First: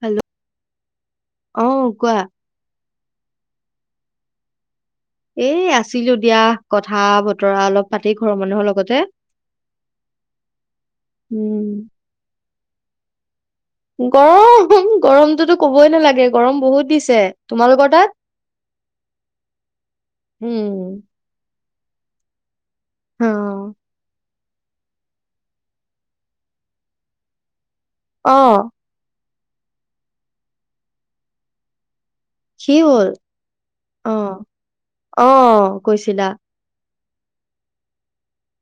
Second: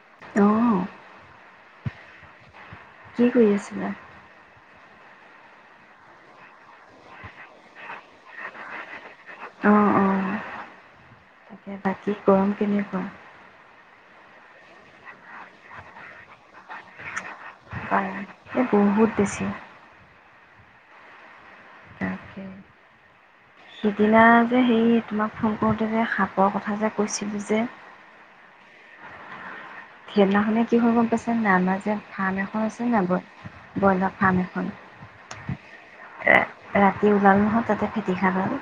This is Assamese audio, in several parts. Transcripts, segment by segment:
হেল্ল'! অঁ অঁ কোৱা? কি কৰি আছিলা? এ আছিলো দিয়া। কথা -বতৰা অলপ পাতি ঘৰৰ মানুহৰ লগতে। অঁ, অঁ উম বাকি গৰম কেনেকুৱা? গৰম, গৰমতোটো কবই নালাগে, গৰম বহুত দিছে। তোমালোকৰ তাত হ'য়, এ বহুত দিছে। উম তাকে। অ সিদিনা যে হেৰি, তোমাক ফোন কৰোতে যে সাপৰ কথা যে কৈছিলো যে অঁ সেইদিনাখনে কি হ'ল গম পাইছে নাই? আমাৰ যে ফাৰ্ম এখন কি আছে হ'ল নাই? বই- অ ব্ৰইলা ফাৰ্ম এখন। অ কৈছিলা এ-এ দি ওলালে নহয় তাতে ফেটি সাপ এডাল।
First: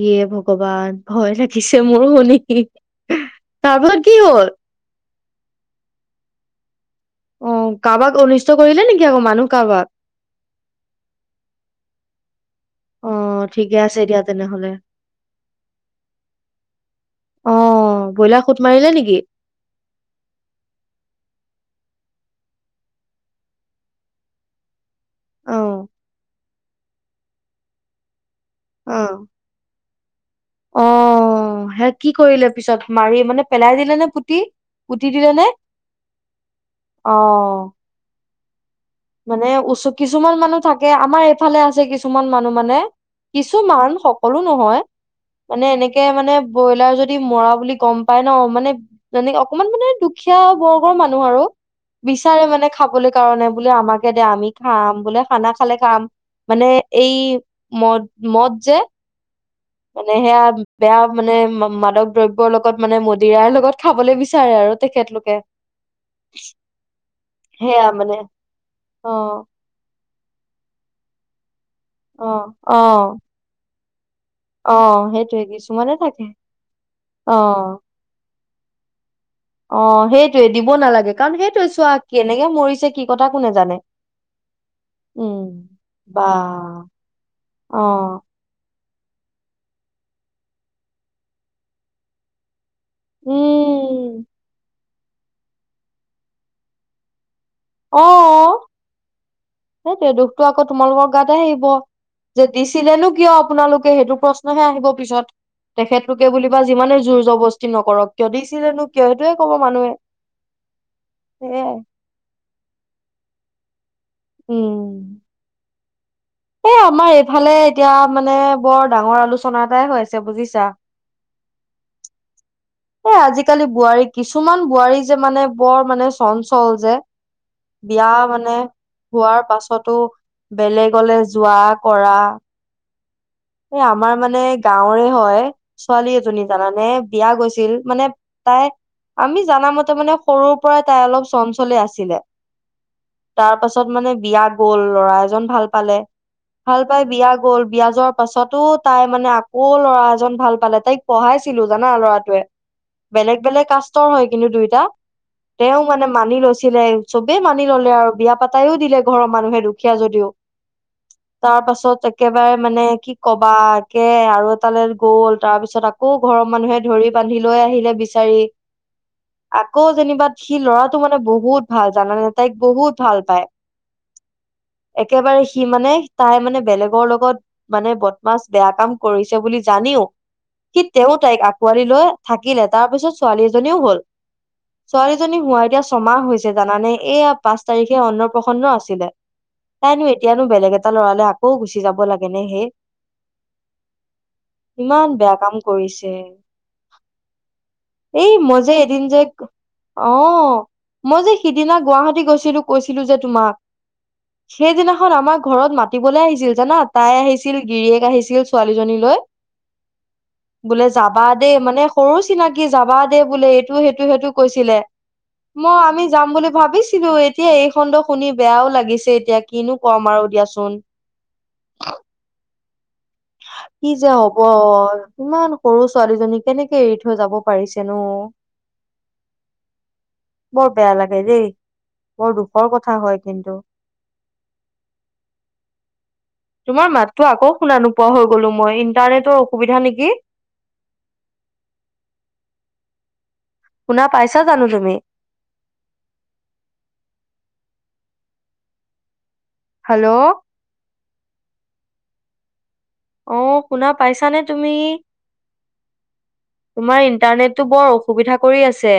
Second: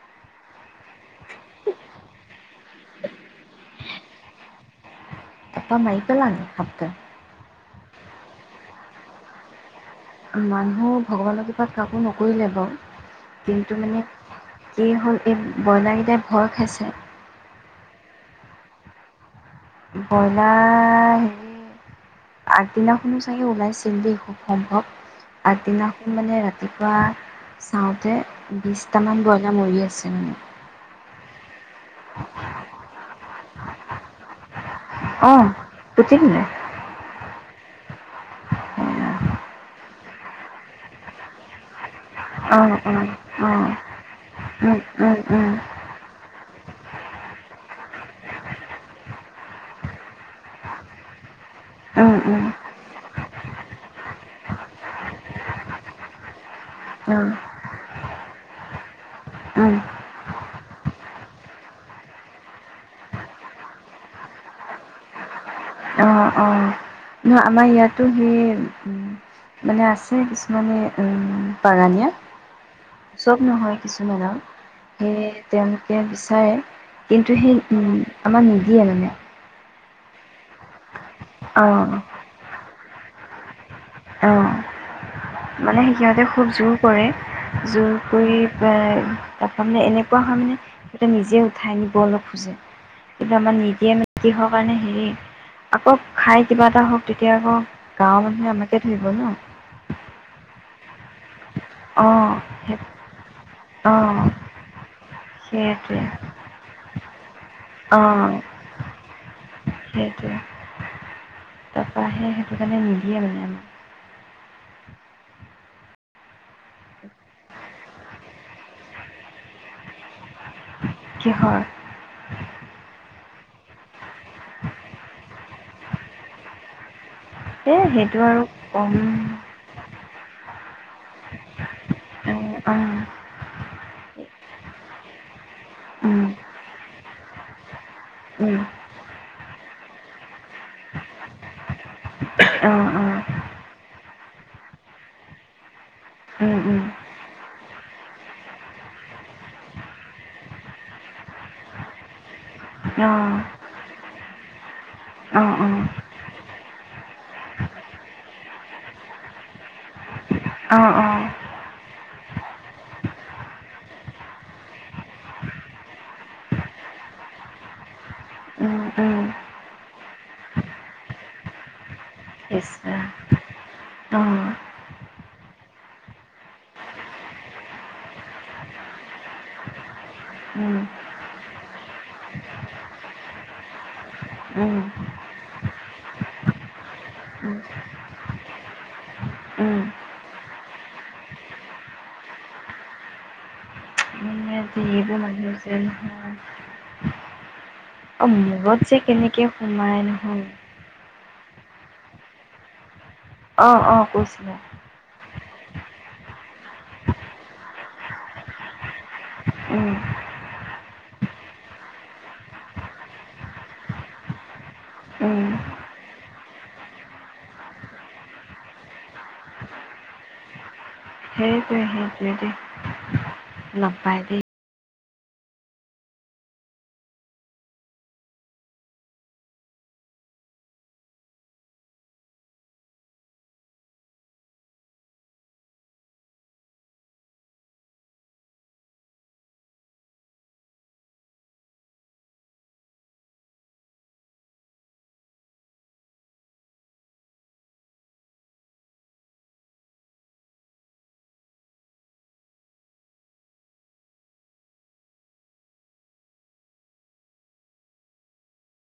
ইয়ে ভগৱান। ভয় লাগিছে মোৰো শুনি, হিঁ। তাৰপাছত কি হ'ল? তাপা মাৰি পেলালে সাপ ডাল। অঁ, কাৰোবাক অনিষ্ট কৰিলে নেকি আক মানুহ কাৰোবাক? মানুহ, ভগৱানৰ কৃপাত কাকো নকৰিলে বাও। অ ঠিকে কিন্তু আছে মানে, দিয়া তেনেহলে কি হ'ল এই ব্ৰইলা কেইটাই ভয় খাইছে। অঁ, ব্ৰইলা খুট্‌ মাৰিলে নেকি? ব্ৰইলা--ৰ হেৰি আগদিনাখনো চাগে ওলাইছিল দেই খুব সম্ভৱ। অ আগদিনাখন মানে, ৰাতিপুৱা চাওঁতে অ বিশটামান ব্ৰইলা মৰি আছে মানে। অঁ, সেয়া কি কৰিলে পিছত? মাৰি মানে, পেলাই দিলে নে, পুটি পুটি দিলে নে? অ', পুতি দিলে? অঁ অ', মানে, ওচ কিছুমান মানুহ থাকে, আমাৰ এইফালে আছে কিছু ছুমান মানুহ অ', মানে, অ', কিছুমান সকলো উম, নহয়। উম, উম, মানে, এনেকে মানে ব্ৰইলাৰ যদি মৰা বুলি গম পাই ন' মানে, মানে অকমান মানে, দুখীয়া বৰ্গৰ মানুহ আৰু উম, বিচাৰে উম, মানে খাবলৈ কাৰণে। বোলে আমাকে দে, আমি খাম। বোলে, খানা খালে খাম। মানে, এই মদ, মদ যে। অ', উম, মানে সেয়া বেয়া মানে মা-মাদক দ্ৰব্যৰ লগত মানে মদিৰাৰ লগত খাবলে বিচাৰে আ তেখেতলোকে। অঁ, অঁ। ন আমাৰ সেয়া ইয়াতো মানে সেই ওঁ অ মানে, আছে কিছুমানে অঁ উম বাগানীয়া? অ অ চব নহয়, কিছুমানে আও। অ সেয়ে সেইটোৱে কিছুমানে তেওঁলোকে থাকে বিচাৰে। অ কিন্তু সেই ওঁ, আমাৰ নিদিয়ে মানে। অঁ, সেইটোৱে দিব নালাগে। কাৰণ সেইটোৱে অ', চোৱা, কেনেকে মৰিছে কি কথা কোনে জানে? অ'। উম মানে, সিহঁতে বা খুব জোৰ কৰে, অ জোৰ কৰি বে তাপা মানে, এনেকুৱা হ'য় মানে, হেঁতে নিজে উঠাই নিবলে খোজে। এতিয়া আমাৰ নিদিয়ে মানে, উম কিহৰ কাৰনে হেৰি, আকৌ খাই কিবা এটা হওঁক তেতি তেতিয়া আকৌ, গাঁৱৰ মানুহে অ আমাকে ধৰিব ন'। সেইটোৱে দুখটো আকৌ তোমালোকৰ গাতে আহিব। অঁ যে সেই দিছিলেনো কিয় আপোনালোকে? অঁ সেইটো প্ৰশ্নহে আহিব পিছত। সেইটোৱে তেখেতলোকে বুলিবা যিমানে জোৰ জবস্তি নকৰক কিয়? অঁ দিছিলেনো কিয় সেইটোহে ক'ব মানুহে। সেইটোৱে সেয়াই। তাৰপৰা সেই সেইটো কাৰণে নিদিয়ে মানে আমাক। উম। এ আমাৰ এইফালে এতিয়া মানে বৰ ডাঙৰ আলোচনা এটাই হৈ আছে বুজিছা? কিহৰ? এ আজিকালি বোৱাৰী কিছুমান বোৱাৰী যে মানে বৰ মানে চঞ্চল যে। এই বিয়া সেইটো আৰু মানে কম হোৱাৰ পাছতো বেলেগলে যোৱা, কৰা। অঁ অঁ অঁ অঁ অঁ এ আমাৰ মানে গাঁৱৰে হয় ছোৱালী উম এজনী। জানানে বিয়া গৈছে ছিল মানে তাই আমি জানা মতে মানে সৰুৰ পৰাই তাই অলপ চঞ্চলে আছিলে। তাৰ পাছত মানে বিয়া গ'ল, লৰা এজন ভাল পালে। ভাল উম পাই বিয়া গ'ল। বিয়া যোৱাৰ পাছতো তাই মানে আকৌ ল'ৰা এজন ভাল পালে। তাইক পঢ়াই আছিলো জানা ল'ৰাটোৱে। অঁ বেলেগ বেলেগ কাষ্টৰ হয় কিন্তু দুইটা। অঁ অঁ তেওঁ মানে মানি লৈছিল। ছিলে চবে মানি ললে আৰু বিয়া পাতাইও দিলে ঘৰৰ মানুহে দুখীয়া যদিও। অঁ অঁ তাৰ পাছত এ একেবাৰে মানে কি কবা একে আৰু এটালৈ গ'ল। তাৰপিছত আকৌ ঘৰৰ মানুহে ধৰি বান্ধি লৈ আহিলে বিচাৰি। আকৌ যেনিবা সি ল'ৰাটো মানে বহুত ভাল জানানে। তাইক বহুত ভাল পায়। উম। একেবাৰে সি মানে তাই মানে বেলেগৰ লগত মানে বদমাছ বেয়া কাম কৰিছে বুলি জান জানিও সি তেওঁ তাইক আকোৱালি লৈ থাকিলে। তাৰ পিছত ছোৱালী এজনীও হ'ল। উম। হোৱা ছোৱালীজনী এতিয়া ছমাহ হৈছে জানানে। এইয়া পাঁচ তাৰিখে অন্নপ্ৰসন্ন আছিলে। তাইনো এতিয়া নো বেলেগ এটা লৰালে আকৌ গুচি যাব লাগে নে হেই। মানে ইমান যিবোৰ বেয়া মানুহ কাম যে কৰিছে। নহয় অঁ এই মই যে মূৰত এদিন যে, কেনেকৈ সোমাই অ। নহয় মই যে সিদিনা গুৱাহাটী গৈছিলো, কৈছিলো যে তোমাক। অঁ অঁ কৈছিলে সেইদিনাখন আমাক ঘৰত মাতিবলে আহিছিল জানা। তাই আহিছিল, গিৰিয়েক আহিছিল ছোৱালীজনী লৈ। উম। বোলে যাবা দেই। মানে সৰু চিনাকি যাবা দেই বোলে, এইটো সেইটো সেইটো কৈছিলে। ম আমি যাম বুলি ভাবিছিলো। এতিয়া এই খণ্ড শুনি বেয়াও লাগিছে এতিয়া, কিনো কম আৰু। দিয়াচোন। সেইটোৱে- সেইটোৱে দে কি যে হ'ব ইমান সৰু- ছোৱালীজনী কেনেকে এৰি থৈ যাব পাৰিছে নো। বৰ বেয়া লাগে দেই বৰ দুখৰ কথা হয় কিন্তু। [inaudible] তোমাৰ মাতটো আকৌ শুনা নোপোৱা হৈ গলো মই ইন্টাৰনেটৰ অসুবিধা নেকি? [inaudible] [inaudible] শুনা পাইছা জানো তুমি? [inaudible] হেল্লো', অহ, শুনা পাইছানে তুমি? তোমাৰ ইণ্টাৰনেটটো বৰ অসুবিধা কৰি আছে।